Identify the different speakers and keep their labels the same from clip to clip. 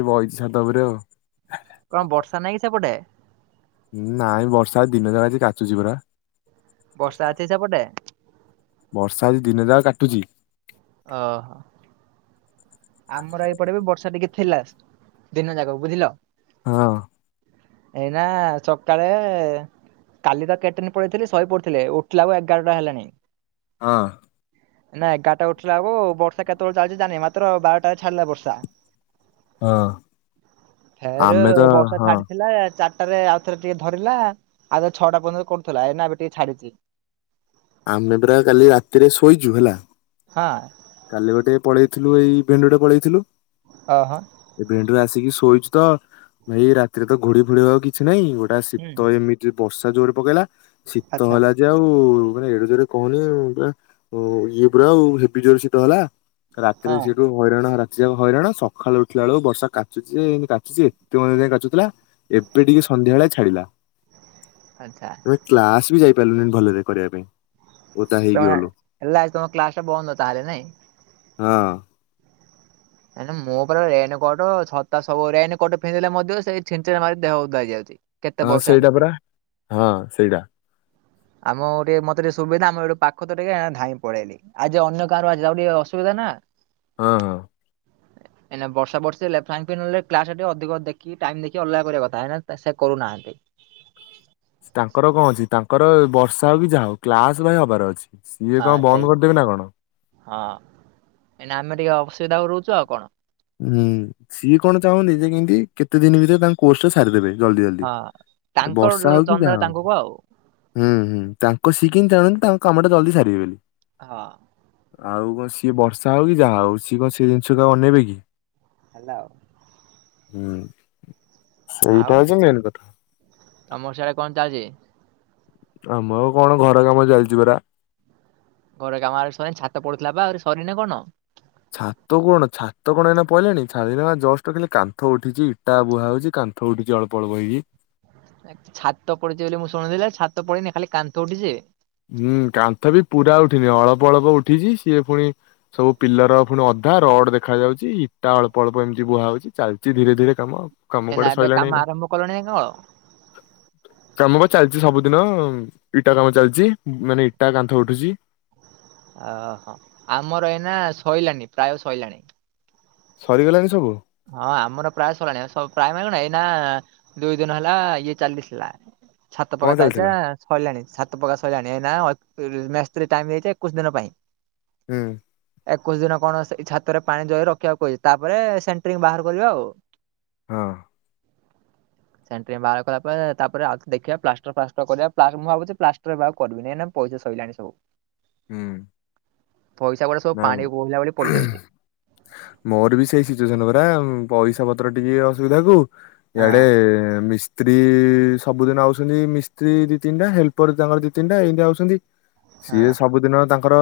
Speaker 1: ଏ ବଇଛି ଛାତ ଉପରେ ଆଉ।
Speaker 2: କଣ ବର୍ଷା ନାଇଁ କି ସେପଟେ।
Speaker 1: ନାଇଁ ବର୍ଷା ଆ ଦିନ ଯାକ ଆଜି କାଚୁଚି ପରା।
Speaker 2: ବର୍ଷା ଅଛି ସେପଟେ?
Speaker 1: ବର୍ଷା ଆଜି ଦିନ ଯାକ କାଟୁଛି।
Speaker 2: ଓହ। ଆମର ଏପଟେ ବି ବର୍ଷା ଟିକେ ଥିଲା ଦିନ ଯାକ ବୁଝିଲ।
Speaker 1: ହଁ।
Speaker 2: ଏଇନା ସକାଳେ କାଲି ର କେଟିନି ପଳେଇଥିଲି ଶହେ ପଡୁଥିଲେ ଉଠିଲା ବେଳୁ ଏଗାରଟା ହେଲାଣି।
Speaker 1: ହଁ।
Speaker 2: ନା ଏଗାରଟା ଉଠିଲା ବେଳୁକୁ ବର୍ଷା କେତେବେଳେ ଚାଲିଚି ଜାଣିନି ମାତ୍ର ବାରଟାରେ ଛାଡିଲା ବର୍ଷା।
Speaker 1: ହଁ
Speaker 2: ଫେରେ
Speaker 1: ଆମେ ତ
Speaker 2: ବର୍ଷା
Speaker 1: ହଁ
Speaker 2: ଛାଡିଥିଲା ଚାର ତାରେ ଆଉ ଥରେ ଟିକେ ଧରିଲା, ଆଗ ଛଅଟା ପନ୍ଦରରେ କରୁଥିଲା ଏଇନା ଏବେ ଟିକେ ଛାଡିଚି।
Speaker 1: ଆମେ ପରା କାଲି ରାତିରେ ଶୋଇଛୁ ହେଲା
Speaker 2: ହଁ।
Speaker 1: କାଲି ଗୋଟେ ପଳେଇଥିଲୁ ଏଇ ଇଭେଣ୍ଟ ଗୋଟେ ପଳେଇଥିଲୁ।
Speaker 2: ହ, ହଁ।
Speaker 1: ଇଭେଣ୍ଟ ରୁ ଆସିକି ଶୋଇଛୁ ତ ଭାଇ ରାତିରେ ତ ଘୋଡି ଫୁଡିି ହବାକୁ କି କିଛି ନାଇଁ। ଗୋଟା
Speaker 2: ହୁଁ
Speaker 1: ଶୀତ ଏମିତି ରେ ବର୍ଷା ଜୋରେ ପକେଇଲା, ଶୀତ
Speaker 2: ଆଚ୍ଛା
Speaker 1: ହେଲା ଯେ ଆଉ ମାନେ ଏଡେ ଜୋରେ କହନି ପୁରା ଇଏ ପୁରା ଆଉ ହେବି ଜୋରେ ଶୀତ ହେଲା। ରାତିରେ
Speaker 2: ହଁ
Speaker 1: ସେଠୁ ହଇରାଣ ରାତି ଯାକ ହଇରାଣ, ସକାଳୁ ଉଠିଲା ବେଳକୁ ବର୍ଷା କାଚୁଛି ଯେ ରାତି ଯେ ଏତେ ବେଳପର୍ଯ୍ୟନ୍ତ ଯାଇ କାଚୁଥିଲା। ଏବେ ଟିକେ ସନ୍ଧ୍ୟାବେଳେ ଛାଡିଲା।
Speaker 2: ଆଚ୍ଛା
Speaker 1: ଏବେ କ୍ଲାସ୍ ବି ଯାଇ ପାରିଲୁନି ଭଲରେ କରିବା ପାଇଁ। ଓଦା ହେଇକି
Speaker 2: ତମେ
Speaker 1: ଗଲୁ
Speaker 2: ହେଲା ଆଜି ତମର କ୍ଲାସ୍ ଟା ବନ୍ଦ ତାହେଲେ ନାଇଁ?
Speaker 1: ହଁ।
Speaker 2: ମାନେ ମୋ ଉପରେ ରେନ୍ କୋଟ, ଛତା ସବୁ ରେନ୍ କୋଟ ଫିନ୍ଧିଲେ ମଧ୍ୟ ସେ ଛିଛିଡ଼ା ମାରି ଦେହ ଓଦା ହେଇଯାଉଛି। କେତେ
Speaker 1: ହଁ
Speaker 2: ବର୍ଷ
Speaker 1: ସେଇଟା
Speaker 2: ଏମିତି
Speaker 1: ପରା, ହଁ ସେଇଟା।
Speaker 2: ଆମ ଗୋଟେ ମତେ ଟିକେ ସୁବିଧା ଆମୋ ଏପଟୁ ପାଖ ତ ଟିକେ ଧାଇଁ ପଳେଇଲି। ଆଜି ଅନ୍ୟ ଗାଁରୁ ଆସିଛିତାକୁ ଟିକେ ଅସୁବିଧା ନା
Speaker 1: ହଁ ହଁ।
Speaker 2: ହ ଏନା ବର୍ଷା ବର୍ଷେ ଇଲେ ଫାଇନ୍ ପେନ୍ ନେଲେ, କ୍ଲାସ୍ ରେ ଟିକେ ଅଧିକ ଦେଖି ଟାଇମ୍ ଦେଖି ଅଲଗା କରିବା କଥା, ହେ ସେ କରୁନାହାନ୍ତି।
Speaker 1: ତାଙ୍କର କଣ ଅଛି, ତାଙ୍କର ବର୍ଷା ହଉ କି ଯାହା ହଉ। କ୍ଲାସ୍ ଭାଇ ହବାର ଅଛି। ସିଏ
Speaker 2: ହଁ
Speaker 1: କଣ
Speaker 2: ସେଇ
Speaker 1: ବନ୍ଦ କରିଦେବେ ନା କଣ?
Speaker 2: ହଁ ଏନା ଆମେ ଟିକେ ଅସୁବିଧା ରହୁଛୁ ଆଉ କଣ।
Speaker 1: ହୁଁ ସିଏ କଣ ଚାହୁଁନ୍ତି ଯେ କେମତି କେତେ ଦିନ ଭିତରେ ତାଙ୍କୁ କୋର୍ସ ଟା ସାରିଦେବେ, ଜଲଦି ଜଲଦି
Speaker 2: ହଁ। ତାଙ୍କର
Speaker 1: ବର୍ଷା ହଉ କି
Speaker 2: ଚନ୍ଦା
Speaker 1: ଯାହା ହଉ।
Speaker 2: ତାଙ୍କକୁ ଆଉ
Speaker 1: ହୁଁ ହୁଁ। ତାଙ୍କ ସେ କେମିନ୍ତି ଚାହୁଁଛନ୍ତି ତାଙ୍କ କାମଟା ଜଲଦି ସାରିବେ ବୋଲି।
Speaker 2: ହଁ।
Speaker 1: ଆଉ କଣ, ସିଏ ବର୍ଷା ହଉ କି ଯାହା ହଉ ସିଏ କଣ ସେ ଜିନିଷ ଆଉ ଅନେଇବେ କି?
Speaker 2: ହେଲା ଆଉ।
Speaker 1: ହୁଁ।
Speaker 2: ଆଉ
Speaker 1: ସେଇଟା ହଉଛି ମେନ୍ କଥା।
Speaker 2: ତମର ସେଆଡେ କଣ ଚାଲିଛି?
Speaker 1: ଆମର କଣ ଘର କାମ ଚାଲିଛି ପରା।
Speaker 2: ଘର କାମ ଆହୁରି ସରିନି, ଛାତ ପଡୁଥିଲା ବା ଆହୁରି ସରିନି ନା କଣ?
Speaker 1: ଛାତ କଣ? ଛାତ କଣ ଏଇନା ପଡ଼ିଲାଣି ଛାତ ଜଷ୍ଟ ଖାଲି କାନ୍ଥ ଉଠିଛି, ଇଟା ବୁହା ହଉଛି କାନ୍ କାନ୍ଥ ଉଠିଚି ଅଳ୍ପ ଅଳ୍ପ ହେଇକି।
Speaker 2: ଛାତ ପଡିଛି ବୋଲି ମୁଁ ଶୁଣିଥିଲି। ଛାତ ପଡିିନି ଖାଲି କାନ୍ଥ ଉଠିଛି?
Speaker 1: ହୁଁ କାନ୍ଥ ବି ପୁରା ଉଠିନି। ଅଳ୍ପ ଅଳ୍ପ ଉଠିଛି। ସିଏ ଫୁଣି ସବୁ ପିଲର ଫୁଣି ଅଧା, ରଡ୍ ଦେଖା ଯାଉଛି, ଇଟା ଅଳ୍ପ ଅଳ୍ପ ଏମିତି ବୁହା ହଉଛି ଚାଲିଛି ଧୀରେ ଧୀରେ କାମ ଆଉ।
Speaker 2: ଏ ନା ଏବେ କାମ ଆରମ୍ଭ କଲେଣି ନାଇଁ କଣ?
Speaker 1: କାମ ବା ଚାଲିଛି ସବୁଦିନ, ଇଟା କାମ ଚାଲିଛି। ମାନେ ଇଟା କାନ୍ଥ ଉଠୁଛି।
Speaker 2: ଓହୋ ଆମର ଏଇନା ସୋଇଲାଣି। ପ୍ରାୟ ସରଲାଣି।
Speaker 1: ସରିଗଲାଣି ସବୁ?
Speaker 2: ହଁ ଆମର ପ୍ରାୟ ସରି ଲାଣି। ପ୍ରାୟ ମାନେ କଣ ଏଇନା ଦୁଇ ଦିନ ହେଲା ଇଏ ଚାଲିଥିଲା। ଛାତ
Speaker 1: କଣ
Speaker 2: ପକା ଚାଲିତା
Speaker 1: ଚାଲିଥିଲା
Speaker 2: ସରିଲାଣି ଛାତ ପକା ସଇଲାଣି ଏଇନା ମିସ୍ତ୍ରି ଟାଇମ୍ ଦେଇଚି ଏକୋଇଶ୍ ଦିନ ପାଇଁ।
Speaker 1: ହୁଁ।
Speaker 2: ଏକୋଇଶି ଦିନ କଣ ସେଇ ଛାତ ରେ ପାଣି ଦେଇ ରଖିବାକୁ କହିବେ ତାପରେ ସେ ବାହାର କରିବା ଆଉ।
Speaker 1: ହଁ।
Speaker 2: [inaudible] ସେଣ୍ଟ୍ରିଂ ବାହାର କଲା ପରେ ତାପରେ ଆଉଥ ଦେଖିବା ପ୍ଲାଷ୍ଟର୍ ଫ୍ଲାଷ୍ଟର୍ କରିବା ପ୍ଲା ମୁଁ ଭାବୁଛି ପ୍ଲାସ୍ ବା କରିବିନି ପଇସା ସଇଲାଣି ସବୁ।
Speaker 1: ହୁଁ।
Speaker 2: ପଇସା କୁଆଡେ ସ
Speaker 1: ନାଇଁ ମୋର ବି ସି ଚନ ପରା ପଇସା ପତ୍ର ଟିକେ ଅସୁବିଧା କୁ ଇଆଡେ
Speaker 2: ହଁ
Speaker 1: ମିସ୍ତ୍ରୀ ସବୁଦିନ ଆଉଛନ୍ତି ମିସ୍ତ୍ରୀ ଦି ତିନିଟା ହେଲ୍ପର୍ ତାଙ୍କର ଦି ତିନିଟା ଏଇମିତି ଆଉଛନ୍ତି।
Speaker 2: ହଁ
Speaker 1: ସିଏ ସବୁଦିନ ତାଙ୍କର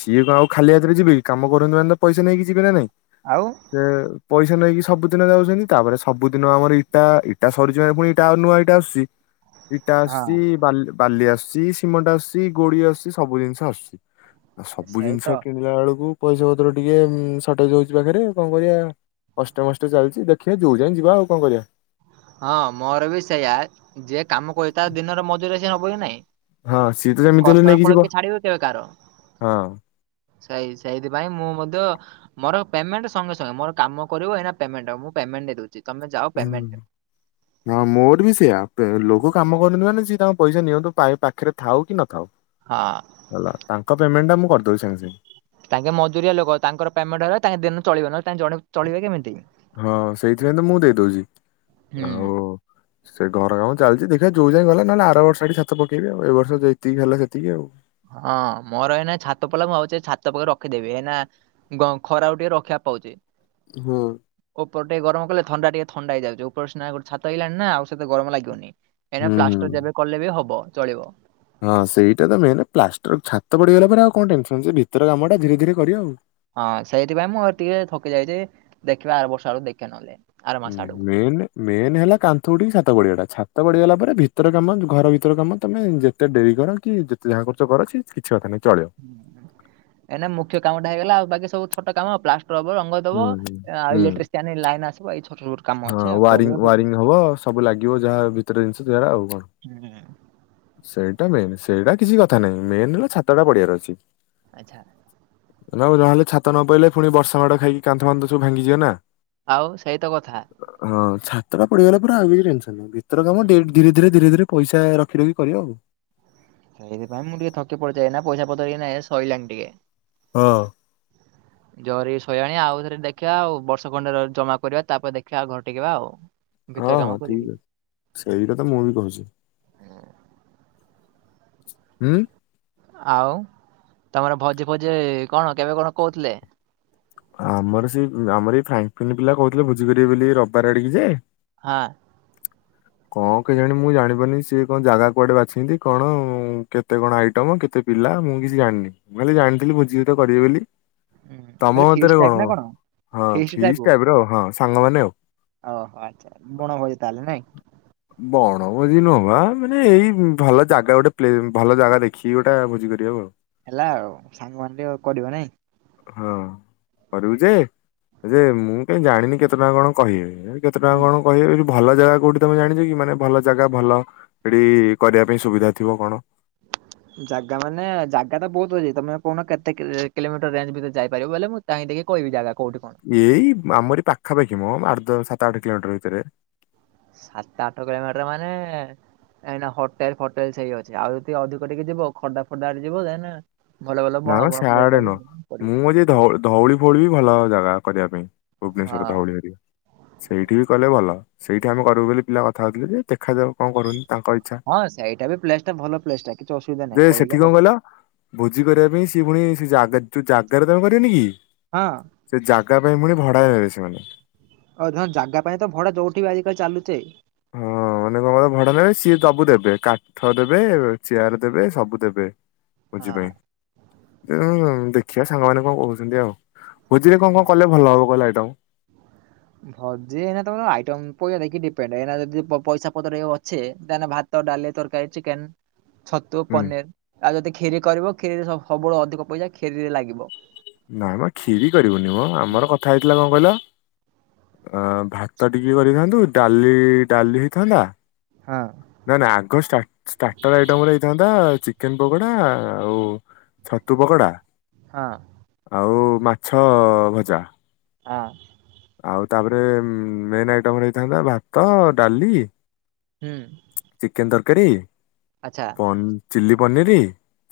Speaker 1: ସିଏ କଁ ଆଉ ଖାଲି ହାତରେ ଯିବେ କି କାମ କରନ୍ତୁ ମାନେ ତ ପଇସା ନେଇକି ଯିବେ ନା ନାଇଁ।
Speaker 2: ଆଉ
Speaker 1: ସେ ପଇସା ନେଇକି ସବୁଦିନ ଯାଉଛନ୍ତି ତାପରେ ସବୁଦିନ ଆମର ଇଟା ଇଟା ସରୁଚି ମାନେ ପୁଣି ଇଟା ନୂଆ ଇଟା ଆସୁଚି। ଇଟା
Speaker 2: ହଁ।
Speaker 1: ଆସୁଛି ବାଲି ବାଲି ଆସୁଛି ସିମଟ ଆସୁଛି ଗୋଡି ଆସୁଛି ସବୁ ଜିନିଷ ଆସୁଛି। ଆଉ ସବୁ
Speaker 2: ସେଇ ତ
Speaker 1: ଜିନିଷ କିଣିଲା ବେଳକୁ ପଇସା ପତ୍ର ଟିକେ ସଟେଜ୍ ହୋଉଚି ପାଖରେ କଣ କରିବା। କଷ୍ଟେମଷ୍ଟେ ଚାଲିଚି ଦେଖିବା ଯୋଉ ଯାଏଁ ଯିବା ଆଉ କଁ କରିବା।
Speaker 2: ହଁ ମୋର ବି ସେଇୟଆ ଯିଏ କାମ କରୁଚି ତା ଦିନର ମଜୁରୀ ସିଏ ନବକି ନାଇଁ?
Speaker 1: ହଁ ସିଏ ତ ଯେମିତି ହେଲେ
Speaker 2: କଷ୍ଟର
Speaker 1: ନେଇକି
Speaker 2: ଫଳ
Speaker 1: ଯିବ
Speaker 2: କିଏ ଛଡିିବ କେବେ କାହାର?
Speaker 1: ହଁ।
Speaker 2: ସେଇ ସେଇଥିପାଇଁ ମୁଁ ମଧ୍ୟ ମୋର ପେମେଣ୍ଟେ ସଙ୍ଗେ ସଙ୍ଗେ ମୋର କାମ କରିବ ଏଇନା ପେମେଣ୍ଟ ମୁ ପେମେଣ୍ଟ୍ ଦେଇ ଦୋଉଛି ତମେ ଯାଅ
Speaker 1: ହୁଁ
Speaker 2: ପେମେଣ୍ଟ୍
Speaker 1: ହଁ ମୋର ବି ସେଇଆ ଲୋକ କାମ କରୁନ୍ତି ମାନେ ସିଏ ତାଙ୍କ ପଇସା ନିଅନ୍ତୁ ପାଏ ପା ଖେରେ ଥାଉ କି ନଥାଉ
Speaker 2: ହଁ।
Speaker 1: ହେଲା ତାଙ୍କ ପେମେଣ୍ଟ୍ ଟା ମୁଁ କରିଦୋଉଚି ସାଙ୍ଗେ ସାଙ୍ଗେ।
Speaker 2: ତାଙ୍କେ ମଜୁରିଆ ଲୋକ ତାଙ୍କର ପେମେଣ୍ଟ୍ ହେଲା ତାଙ୍କ ଦିନ ଚଳିବ ନହଲେ ତା ଜଣେ ଚଳିବ କେମିତି,
Speaker 1: ହଁ ସେଇଥିପାଇଁ ତ ମୁଁ ଦେଇଦଉଛି ଆଉ
Speaker 2: ହୁଁ।
Speaker 1: ସେ ଘର କାମଁ ଚାଲିଚି ଦେଖିଆ ଯୋଉ ଯାଏ ଗଲା ନେଲେ ଆରବର୍ଷ ଆଡି ଛାତ ପକେଇବି ଆଉ ଏବର୍ଷ ଯେତିକି ହେଲା ସେତିକି ଆଉ।
Speaker 2: ହଁ ମୋର ଏଇନା ଛାତ ପଲା ମୁଁ ଆଉଛି ଛାତ ପକେଇ ରଖିଦେବି ଏଇନା ଗଁ ଖରାକୁ ଟିକେ ରଖିବା ପାଉଚି।
Speaker 1: ହୁଁ।
Speaker 2: ଉପର ଟେ ଗରମ କଲେ ଥଣ୍ଡା ଟିକେ ଥଣ୍ଡା ହେଇଯାଉଛି ଉପରେ ସିନା ଗୋ ଛାତ ହେଇଲାଣି ନା ଆଉ ସେତ ଗମ ଲାଗିବନି। ଏଇନା
Speaker 1: ହୁଁ ହୁଁ।
Speaker 2: ପ୍ଲାଷ୍ଟର୍ ଯେବେ କଲେ ବି ହବ ଚଳିବ।
Speaker 1: ହଁ ସେଇଟା ତ ମେନ୍ ପ୍ଲାଷ୍ଟର୍ ଛାତ ପଡିଗଲା ପରେ ଆଉ କଣ ଟେନସନଛି ଭିତର କାମ ଟା ଧୀରେ ଧୀରେ କରିବ ଆଉ।
Speaker 2: ହଁ ସେଇଥିପାଇଁ ମୁଁ ଟିକେ ଥକି ଯାଇଚି ଦେଖିବା ଆର ବର୍ଷ ଆଡକୁ ଦେଖିବା ନହେଲେ। ଆର
Speaker 1: ହଁ
Speaker 2: ମାସ ଆଡକୁ
Speaker 1: ମେନେ ମେନେ ହେଲା କାନ୍ଥ ଉଠିକି ଛାତ ପଡିିବାଟା ଛାତ ପଡିଗଲା ପରେ ଭିତର କାମ ଘର ଭିତର କାମ ତମେ ଯେ ତେ ଡେରି କର କି ଯେତେ ଯାହା କରୁଚ କର ସେ କିଛି କଥା ନାହିଁ ଚଳିବ।
Speaker 2: ଏନା ମୁଖ୍ୟ କାମ ଟା ହେଇଗଲା ଆଉ ବାକି ସବୁ ଛୋଟ କାମ ଆଉ ପ୍ଲା ରବର୍ ରଙ୍ଗ
Speaker 1: ହୁଁ
Speaker 2: ଦବ
Speaker 1: ହୁଁ
Speaker 2: ଆଇ
Speaker 1: ହୁଁ
Speaker 2: ଲାଇଟ୍ରେ ଲାଇନ୍ ଆସିବ ଏଇ ଛୋଟ କାମ ଅଛି
Speaker 1: ହଁ
Speaker 2: ଆଉ କରିବା
Speaker 1: ୱାରିଙ୍ଗ୍
Speaker 2: ତ-
Speaker 1: ୱାରିଙ୍ଗ୍ ହବ ସବୁ ଲାଗିବ ଯାହା ଭିତରେ ଜିନ୍ଷ ଯାହା ଆଉ କଣ।
Speaker 2: ହୁଁ।
Speaker 1: ସେଇଟା ମେନ୍ ସେଇଟା କିଛି କଥା ନାହିଁ ମେନ୍ ହେଲା ଛାତଟା ପଢିବାର ଅଛି।
Speaker 2: ଆଚ୍ଛା।
Speaker 1: ନା ବେ ଜାହେଲେ ଛାତ ନ ପାଇଲେ ପୁଣି ବର୍ଷା ମାଡ ଖାଇକି କନ୍ଥ ଫାନ୍ଥ ସବୁ ଭାଙ୍ଗଯିବେ ନା।
Speaker 2: ଆଉ ସେଇତ କଥା।
Speaker 1: ହଁ ଛାତଟା ପଢିଗଲା ପରେ ଆଉ କିଛି ଟନସନ୍ ନାହିଁ ଭିତର କାମ
Speaker 2: ହୁଁ,
Speaker 1: ଧୀରେ ଧୀରେ ଧୀରେ ଧୀରେ ପଇସା ରଖି ରଖି କରିବ ଆଉ।
Speaker 2: ସେଇଥିପାଇ ମୁଁ ଟିକେ ଥକିପଡିଯାଏ ନା ପଇସା ପତର କି ନା ସରିଲାଣି ଟିକେ।
Speaker 1: ହଁ।
Speaker 2: ଜରି ଶୋଇଲାଣି ଆଉଥରେ ଦେଖିବା ଆଉ ବର୍ଷ ଖଣ୍ଡେରେ ଜମା କରିବା ତାପରେ ଦେଖିବା ଘର ଟେକିବା ଆଉ। ହଁ
Speaker 1: ହଁ ହଁ ଠିକ ଅଛି ସେଇଟା ତ ମୁଁ ବି କୋହୁଚି। ହୁଁ।
Speaker 2: ଆଉ ତମର ଭୋଜି ଫୋଜି କଣ କେବେ କଣ କହୁଥିଲେ?
Speaker 1: ଆମର ସେଇ ଆମର ଏଇ ଫ୍ରାଙ୍କଫନ୍ ପିଲା କହୁଥିଲେ ଭୋଜି କରିବେ ବୋଲି ରବିବାର ଆଡିକି ଯେ
Speaker 2: ହଁ।
Speaker 1: କଣ କେଯାଣି ମୁଁ ଜାଣିପାନେଇ ସିଏ କଣ ଜାଗା କୁଆଡେ ବାଛିଚନ୍ତି କଣ କେତେ କଣ ଆଇଟମ୍ କେତେ ପିଲା ମୁଁ କିଛି ଜାଣିନି, ମୁଁ ଖାଲି ଜାଣିଥିଲି ଭୋଜି ଭାତ କରିବେ ବୋଲି।
Speaker 2: ହୁଁ
Speaker 1: ତମ
Speaker 2: ବୋଇଲେ ଫିଷ୍ଟ
Speaker 1: ମତରେ
Speaker 2: ଟାଇପ୍
Speaker 1: କଣ
Speaker 2: ନା
Speaker 1: ହଁ
Speaker 2: ଫିଷ୍ଟ
Speaker 1: ଫିସ୍
Speaker 2: ଟାଇପ୍?
Speaker 1: ଟାଇପର ଆଉ ହଁ ସାଙ୍ଗ ମାନେ ଆଉ।
Speaker 2: ଓହୋ ଆଚ୍ଛା ବଣ ଭୋଜି ତାହେଲେ ନାଇଁ।
Speaker 1: ବଣଭୋଜି ନୁହବା ମାନେ ଏଇ ଭଲ ଜାଗା ଗୋଟେ ପ୍ଲେନ୍ ଭଲ ଜାଗା ଦେଖିକି ଗୋଟେ ଭୋଜି କରିବାକୁ ଆଉ।
Speaker 2: ହେଲା ଆଉ ସାଙ୍ଗମାନେ କରିବା ନାଇଁ।
Speaker 1: ହଁ କରିବୁ ଯେ ଯେ ମୁଁ କାଇ ଜାଣିନି କେତେ ଟଙ୍କା କଣ କହିବେ କେତେ ଟଙ୍କା
Speaker 2: ହୁଁ
Speaker 1: କଣ କହିବେ। ଭଲ ଜାଗା କୋଉଠି ତମେ ଜାଣିଛ କି, ମାନେ ଭଲ ଜାଗା ଭଲ ସେଠି କରିବା ପାଇଁ ସୁବିଧା ଥିବ କଣ।
Speaker 2: [inaudible] ଜାଗା ମାନେ ଜାଗା ତ ବହୁତ ଅଛି ତମେ କହୁନ କେତେ କିଲୋମିଟର ରେଞ୍ଜ ଭିତରେ ଯାଇପାରିବ ବୋଲି ମୁ କାଇଁ ଟିକେ କହିବି ଜାଗା କଉଠି କଣ?
Speaker 1: ଏଇ ଆମରି ପାଖାପାଖି ମ ଆଠ ଦ ସାତ ଆଠ କିଲୋମିଟର ଭିତରେ।
Speaker 2: ସାତ ଆଠ କିଲୋମିଟର ମାନେ କାଇଁ ନା ହୋଟେଲ୍ ଫୋଟେଲ୍ ସେଇ ଅଛି ଆଉ ଯଦି ଅଧିକ ଟିକେ ଯିବ ଖୋର୍ଦ୍ଧା ଫୋର୍ଡା ଆଡେ ଯିବ ଯାଇନା।
Speaker 1: ନା ମ ଶାଆଡେ ନୁହଁ
Speaker 2: ପଡିବ
Speaker 1: ମୁଁ ଧୋଉଲୀ ଧଉଳି ଫଉଳି ବି ଭଲ ଜାଗା କରିବା ପାଇଁ ଭୁବନେଶ୍ଵର
Speaker 2: ହଁ
Speaker 1: ଧଉଳିରେ। ସେଇଠି ବି କଲେ ଭଲ ସେଇଠି ଆମେ କରିବୁ ବୋଲି ପିଲା କଥା ହଉଥିଲେ ଯେ ଦେଖାଯାଉ କଣ କରୁଛନ୍ତି ତାଙ୍କ ଇଚ୍ଛା।
Speaker 2: ହଁ ସେଇଟା ବି ପ୍ଲେସ୍ ଟା ଭଲ ପ୍ଲେସ୍ ଟା କିଛି ଅସୁବିଧା
Speaker 1: ଯେ
Speaker 2: ନାହିଁ
Speaker 1: ସେଠି
Speaker 2: କହିଲେ
Speaker 1: କଣ
Speaker 2: ହବ।
Speaker 1: କହିଲ ଭୋଜି କରିବା ପାଇଁ ସେ ପୁଣି ସେ ଯୋଉ ଜାଗାରେ ତମେ କରିବନି କି?
Speaker 2: ହଁ।
Speaker 1: ସେ ଜାଗା ପାଇଁ ପୁଣି ଭଡା ଦେବେ ସେମାନେ।
Speaker 2: ଆଉ ତମେ ଜାଗା ପାଇଁ ତ ଭଡା ଯୋଉଠି ବି ଆଜିିକାଲି ଚାଲୁଛେ।
Speaker 1: ହଁ। ମନେକଁ କହିଲ ଭଡାରେ ସିଏ ସବୁ ଦେବେ କାଠ ଦେବେ, ଚେୟାର ଦେବେ ସବୁ ଦେବେ।
Speaker 2: ହଁ
Speaker 1: ବୁଝିପାଇଲି ଦେଖିଆ ସାଙ୍ଗ ମାନେ କଣ କବଛନ୍ତି ଆଉ? ଭୋଜିରେ କଣ କଣ କଲେ ଭଲ ହବ କହଲ ଆଇଟାମ୍?
Speaker 2: [inaudible] ଭୋଜି ଏଇନା ତମର ଆଇଟମକୁ ନେଇକି ଡିପେଣ୍ଡ। ଏଇନା ଯଦି ପଇସା ପତ୍ର ଅଛି ତାହଲେ ଭା ଭାତ ଡାଲି ତରକାରୀ ଚିକେନ। ଛତୁ
Speaker 1: ହୁଁ
Speaker 2: ପନିର ଆଉ ଯଦି କ୍ଷିରି କରିବ କ୍ଷିରିରେ ସବୁଠୁ ଅଧିକ ପଇସା କ୍ଷିରିରେ ଲାଗିବ।
Speaker 1: ନାଇଁ ମ କ୍ଷୀରି କରିବୁନି ମ
Speaker 2: ହଁ।
Speaker 1: ଆମର କଥା ହେଇଥିଲା କଣ କହିଲ, ଭାତ ଟିକେ କରିଥାନ୍ତୁ, ଡାଲି ଡାଲି ହେଇଥାନ୍ତା।
Speaker 2: ହଁ।
Speaker 1: ନାଇ ନାଇଁ ଆଗ ଷ୍ଟା ଷ୍ଟାର୍ଟର ଆଇଟମରେ ହେଇଥାନ୍ତା ଚିକେନ ପକୋଡା ଆଉ ଛତୁ ପକୋଡ଼ା
Speaker 2: ହଁ।
Speaker 1: ଆଉ ମାଛ ଭଜା।
Speaker 2: ଆଁ।
Speaker 1: ଆଉ ତାପରେ ମେନ୍ ଆଇଟମ ରେ ହେଇଥାନ୍ତା ଭାତ, ଡାଲି
Speaker 2: ହୁଁ।
Speaker 1: ଚିକେନ ତରକାରୀ
Speaker 2: ଆଚ୍ଛା
Speaker 1: ଚିଲି ପନିର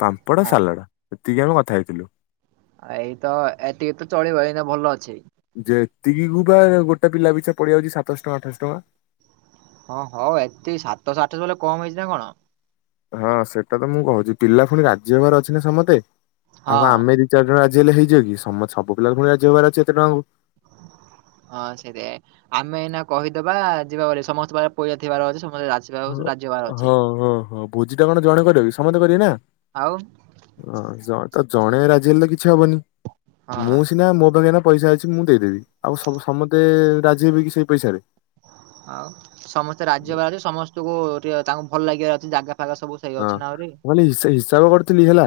Speaker 1: ପାମ୍ପଡ଼
Speaker 2: ହଁ
Speaker 1: ସାଲାଡ଼। ଏତିକି ଆମେ କଥା ହେଇଥିଲୁ।
Speaker 2: ଆଉ ଏଇତ ଏତିକି ତ ଚଳିବ ଏଇନା ଭଲ ଅଛି।
Speaker 1: ଏତିକିକୁୁ ବା ଗୋଟେ ପିଲା ପିଛା ପଡିଯାଉଛି ସାତଶହ ଟଙ୍କା ଆଠଶହ ଟଙ୍କା।
Speaker 2: ହଁ ହଉ ଏତିିକି ସାତସହ ଆଠସହ କହିଲେ କମ ହେଇଛି ନା କଣ।
Speaker 1: ହଁ ସେଟା ତ ମୁଁ କୋହୁଚି ପିଲା ପୁଣି ରାଜିହବାର ଅଛି ନା ସମତେ ଆଉ
Speaker 2: ହଁ
Speaker 1: ଆମେରି ଚାରି ଜଣ ରାଜି ହେଲେ ହେଇଯାଏ କି ସମ ସବୁ ପିଲା ଫୁଣି ରାଜି ହେବାର ଅଛି ଏତେ ଟଙ୍କା କୁ।
Speaker 2: ହଁ ସେଇରେ ପାଇଁ ଆମେ ଏଇନା କହିଦବା ଯିବା ବୋଲି ସମସ୍ତେ ପାଖରେ ପଇସା ଥିବାର ଅଛି ସମସ୍ତେ ରା ଯାହା ହେଉ ସେ ରାଜି ହବାର ଅଛି।
Speaker 1: ହୁଁ ହୁଁ ହୁଁ। ଭୋଜି ଟା କଣ ଜଣେ କରିବ କି ସମତେ କରିବେ ନା।
Speaker 2: ଆଉ
Speaker 1: ହୁଁ ତ ଜଣେ ରାଜି ହେଲେ କିଛି ହବନି
Speaker 2: ହଁ
Speaker 1: ମୁଁ ସିନା ମୋ ପାଖେନା ପଇସା ଅଛି ମୁଁ ଦେଇଦେବି ଆଉ ସମତେ ରାଜି ହେବେ କି ସେଇ ପଇସାରେ?
Speaker 2: ଆଉ ସମସ୍ତେ ରାଜି ହବାର ଅଛି ସମସ୍ତଙ୍କୁ ଟ ତାଙ୍କୁ ଭଲ ଲାଗିବା ଅଛି ଜାଗା ଫାଗା ସବୁ ସେଇ
Speaker 1: ହଁ
Speaker 2: ଅଛି ନା ଆହୁରି।
Speaker 1: ମୁଁ ଅଲି ହିସା ହିସାବ କରୁଥିଲି ହେଲା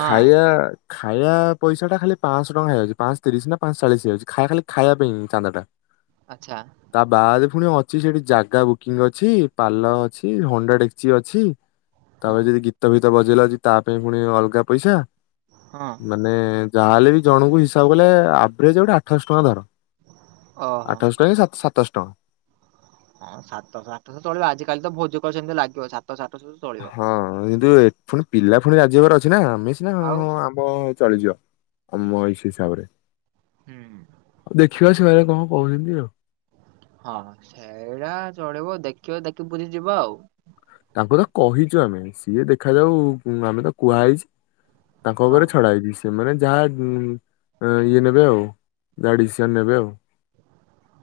Speaker 2: ହଁ
Speaker 1: ଖାଇବା ଖାଇବା ପଇସା ଟା ଖାଲି ପାଂଶହ ଟଙ୍କା ହେଇଯାଉଛି ପାଂଶ ତିରିଶ ନା ପାଂଶ ଚାଳିଶି ହେଇଯାଉଚି ଖାଇବା ଖାଲି ଖାଇବା ପାଇଁ ଚାନ୍ଦାଟା।
Speaker 2: ଆଚ୍ଛା।
Speaker 1: ତା ବାଦ୍ ପୁଣି ଅଛି ସେଠି ଜାଗା ବୁକିଂ ଅଛି ପାଲ ଅଛି ହୁଣ୍ଡା ଡେକ୍ଚି ଅଛି।
Speaker 2: ହଁ
Speaker 1: ତାପରେ ଯଦି ଗୀତ ଫୀତ ବଜେଇଲ ତା ପାଇଁ ପୁଣି ଅଲଗା ପଇସା।
Speaker 2: ହଁ।
Speaker 1: ମାନେ ଯାହାହେଲେ ବି ଜଣଙ୍କୁ ହିସାବ କଲେ ଆଭ୍ରେଜ୍ ଗୋଟେ ଆଠଶହ ଟଙ୍କା ଧର।
Speaker 2: ଓହୋ।
Speaker 1: ଆଠଶହ ଟଙ୍କା କି ସାତଶ୍ ଟଁ।
Speaker 2: ହଁ ସାତଶହ ଆଠଶହ ଚଳିବ ଆଜିକାଲି ତ ଭୋଜ କରୁଛନ୍ତି ଲାଗିବ ସାତଶହ ଆଠଶହ ଚଳିବ।
Speaker 1: ହଁ କିନ୍ତୁ ଏ ପୁଣି ପିଲା ପୁଣି ରାଜି ହବାର ଅଛି ନା ଆମେ ସିନା ହଁ
Speaker 2: ଆଉ
Speaker 1: ହଁ ଆ ମ ଚଳିଯିବ ଆମ ଏଇ ହିସାବରେ।
Speaker 2: ହୁଁ ହୁଁ।
Speaker 1: ଦେଖିବା ସେମାନେ କଣ କୋହୁଛନ୍ତି ଆଉ।
Speaker 2: ହଁ ସେଇଟା ଚଳିବ ଦେଖିବା ଦେଖି ବୁଝି ଯିବ ଆଉ।
Speaker 1: ତାଙ୍କୁ ତ କହିଚୁ ଆମେ ସିଏ ଦେଖାଯାଉ ଆମେ ତ କୁହା ହେଇଚି। ତାଙ୍କ
Speaker 2: ହଁ
Speaker 1: ଉପରେ ଛଡା ହେଇଚି ସେମାନେ ଯାହା ଇଏ ନେବେ ଆଉ ଯାହା ଡିସିସନ୍ ନେବେ ଆଉ।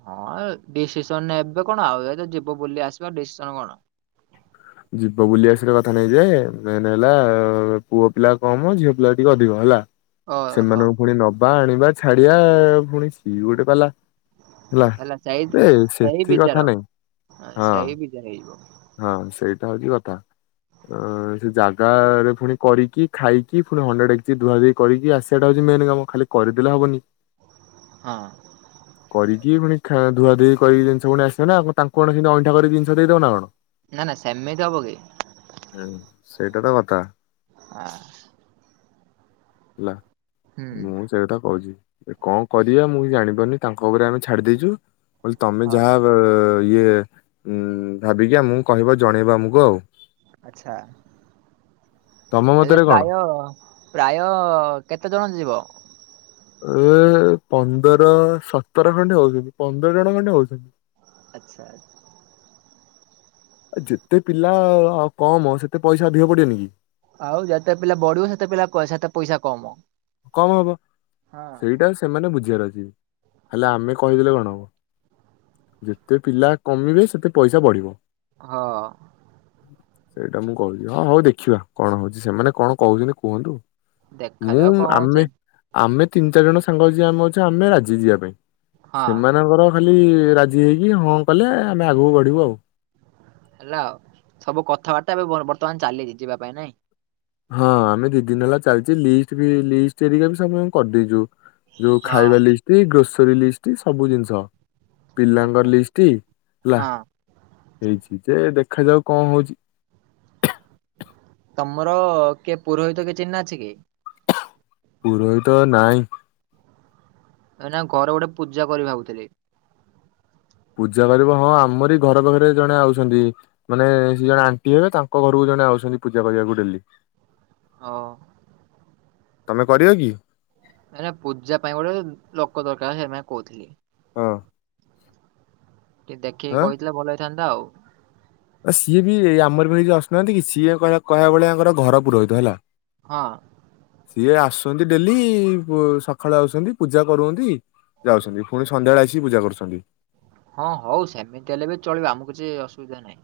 Speaker 2: ହଁ ଡିସିସନ୍ ନେବେ କଣ ଆଉ ଏ ଯିବ ବୋଲି ଆସିବ ଡିସିସନ କଣ।
Speaker 1: ଯିବ ବୁଲିଆସିବ କଥା ନାଇଁ ଯେ ମେନ୍ ହେଲା ପୁଅ ପିଲା କମ୍ ଝିଅ ପିଲା ଟିକେ ଅଧିକ ହେଲା।
Speaker 2: ଓହୋ
Speaker 1: ସେମାନଙ୍କୁ ପୁଣି ନବା ଆଣିବା ଛାଡିବା ପୁଣି ସିଏ ଗୋଟେ ପାଲା। ହେଲା
Speaker 2: ହେଲା ସେଇ
Speaker 1: ଏ
Speaker 2: ସେଇ
Speaker 1: ସେଥି କଥା ନାଇଁ ହଁ।
Speaker 2: ସେ ହେଇବ।
Speaker 1: ହଁ ସେଇଟା ହୋଉଚି କଥା ଅଁ ସେ ଜା ଗାଁ ରେ ପୁଣି କରିକି ଖାଇକି ପୁଣି ହଣ୍ଡା ଡେକ୍ଚି ଧୁଆଧୁଇ କରିକି ଆସିବାଟା ହୋଉଚି ମେନ୍ କାମ ଖାଲି କରିଦେଲେ ହବନି।
Speaker 2: ହଁ।
Speaker 1: କରିକି ପୁଣି ଖାଁ ଧୁଆ ଧୁଇ କରିକି ଜିନ୍ଷ ପୁଣି ଆସିବ ନା ତାଙ୍କୁ କଣ ସେମିତି ଅଇଁଠା କରିକ ଜିନ୍ଷ ଦେଇଦବ ନା କଣ?
Speaker 2: ନା ନା ସେମିତି ହବ କି?
Speaker 1: ହୁଁ ସେଇଟା ତ କଥା।
Speaker 2: ଆଃ।
Speaker 1: ହେଲା
Speaker 2: ହୁଁ
Speaker 1: ମୁଁ ସେଇଟା କହୁଛି। କଣ କରିଆ ମୁଁ ବି ଜାଣିପାରୁନି ତାଙ୍କ ଉପରେ ଆମେ ଛାଡି ଦେଇେଚୁ ମୁଁ କହିଲି ତମେ
Speaker 2: ହଉ
Speaker 1: ଯାହା ବ-ଇଏ ଉ ଭାବିକି ଆମକୁ କହିବ ଜଣେଇବ ଆମକୁ ଆଉ।
Speaker 2: ଆଛା
Speaker 1: ତମ
Speaker 2: ହେଲେ
Speaker 1: ମତରେ କଣ?
Speaker 2: ପ୍ରାୟ ପ୍ରାୟ କେତେ ଜଣ ଯିବ?
Speaker 1: ଏ ପନ୍ଦର ସତର ଖଣ୍ଡେ ହଉ ପନ୍ଦର ଜଣ ଖଣ୍ଡେ ହଉଛନ୍ତି।
Speaker 2: ଆଚ୍ଛା ଆ
Speaker 1: ଏ ଯେତେ ପିଲା ଆ କମ ସେତେ ପଇସା ଅଧିକ ପଡିବନି କି?
Speaker 2: ଆଉ ଯେତେ ପିଲା ବଢ଼ୁବ ସେତେ ପିଲା ସେତେ ପଇସା କମ।
Speaker 1: କମ୍ ହବ
Speaker 2: ହଁ।
Speaker 1: ସେଇଟା ସେମାନେ ବୁଝିବାର ଅଛି ହେଲେ ଆମେ କହିଦେଲେ କଣ ହବ? ଯେତେ ପିଲା କମିବେ ସେତେ ପଇସା ବଢିବ।
Speaker 2: ହ।
Speaker 1: ସେଇଟା ମୁଁ କହୁଛି ହଁ ହଉ ଦେଖିବା କଣ ହଉଛି ସେମାନେ କଣ କହୁଛନ୍ତି କୁହନ୍ତୁ। ମୁଁ
Speaker 2: ଦେଖାଯାଉ କଣ
Speaker 1: ଆମେ
Speaker 2: ହଉଛି?
Speaker 1: ଆମେ ତିନି ଚାରି ଜଣ ସାଙ୍ଗ ଯ ଆମେ ଅଛି ଆମେ ରାଯି ଯିବା ପାଇଁ
Speaker 2: ହଁ
Speaker 1: ସେମାନଙ୍କର ଖାଲି ରାଜି ହେଇକି ହଁ କଲେ ଆମେ ଆଗକୁ ବଢ଼ିବୁ ଆଉ।
Speaker 2: ହେଲା ଆଉ ସବୁ କଥାବାର୍ତ୍ତା ଏବେ ବ-ବର୍ତ୍ତମାନ ଚାଲିଛି ଯିବା ପାଇଁ ନାଇଁ?
Speaker 1: ହଁ ଆମେ ଦି ଦିନ ହେଲା ଚାଲିଛି ଲିଷ୍ଟ ବି ଲିଷ୍ଟ ଏରିକା ବି କରିଦେଇଛୁ। ଯୋଉ
Speaker 2: ହଁ
Speaker 1: ଖାଇବା ଲିଷ୍ଟ ଗ୍ରୋସରୀ ଲିଷ୍ଟ ସବୁ ଜିନିଷ
Speaker 2: ଆଚ୍ଛା
Speaker 1: ପିଲାଙ୍କର ଲିଷ୍ଟ ହେଲା
Speaker 2: ହଁ
Speaker 1: ହେଇଛି ଯେ ଦେଖାଯାଉ କଣ ହଉଛି?
Speaker 2: ତମର କିଏ ପୁରୋହିତ କିଏ ଚିହ୍ନା ଅଛି କି?
Speaker 1: ପୁରୋହିତ ନାଇଁ।
Speaker 2: ନା ଘରେ ଗୋଟେ ପୂଜା କରିବି ଭାବୁଥିଲି।
Speaker 1: ପୂଜା କରିବ ହଁ ଆମରି ଘର ପାଖରେ ଜଣେ ଆଉଛନ୍ତି। ମାନେ ସେ ଜଣେ ଆଣ୍ଟି ହେବେ ତାଙ୍କ ଘରକୁ ଜଣେ ଆଉଛନ୍ତି ପୂଜା କରିବାକୁ ଡେଲି।
Speaker 2: ହଉ।
Speaker 1: ତମେ କରିବ କି?
Speaker 2: ନା ନା ପୂଜା ପାଇଁ ଗୋଟେ ଲୋକ ଦରକାର ସେପାଇଁ କହୁଥିଲି।
Speaker 1: ହଁ।
Speaker 2: ଟିକେ ଦେଖିକି
Speaker 1: ଆଁ।
Speaker 2: କହିଥିଲେ ଭଲ ହେଇଥାନ୍ତା ଆଉ।
Speaker 1: ସିଏ ବି ଆମର ବି ଏ ଯୋଉ ଆସୁନାହାନ୍ତି କି ସିଏ କହିବା ବଳିଆଙ୍କର ଘର ପୁରହିତ ହେଲା।
Speaker 2: ହଁ।
Speaker 1: ସିଏ ଆସୁଛନ୍ତି ଡେଲି-ସକାଳେ ଆଉଛନ୍ତି ପୂଜା କରୁନ୍ତୀ ଯାଉଛନ୍ତି ପୁଣି ସନ୍ଧ୍ୟାବେଳେ ଆସିକି ପୂଜା କରୁଛନ୍ତି।
Speaker 2: ହଁ ହଉ ସେମିତି ହେଲେ ବି ଚଳିବ ଆମକୁ ଯେ ଅସୁବିଧା ନାହିଁ।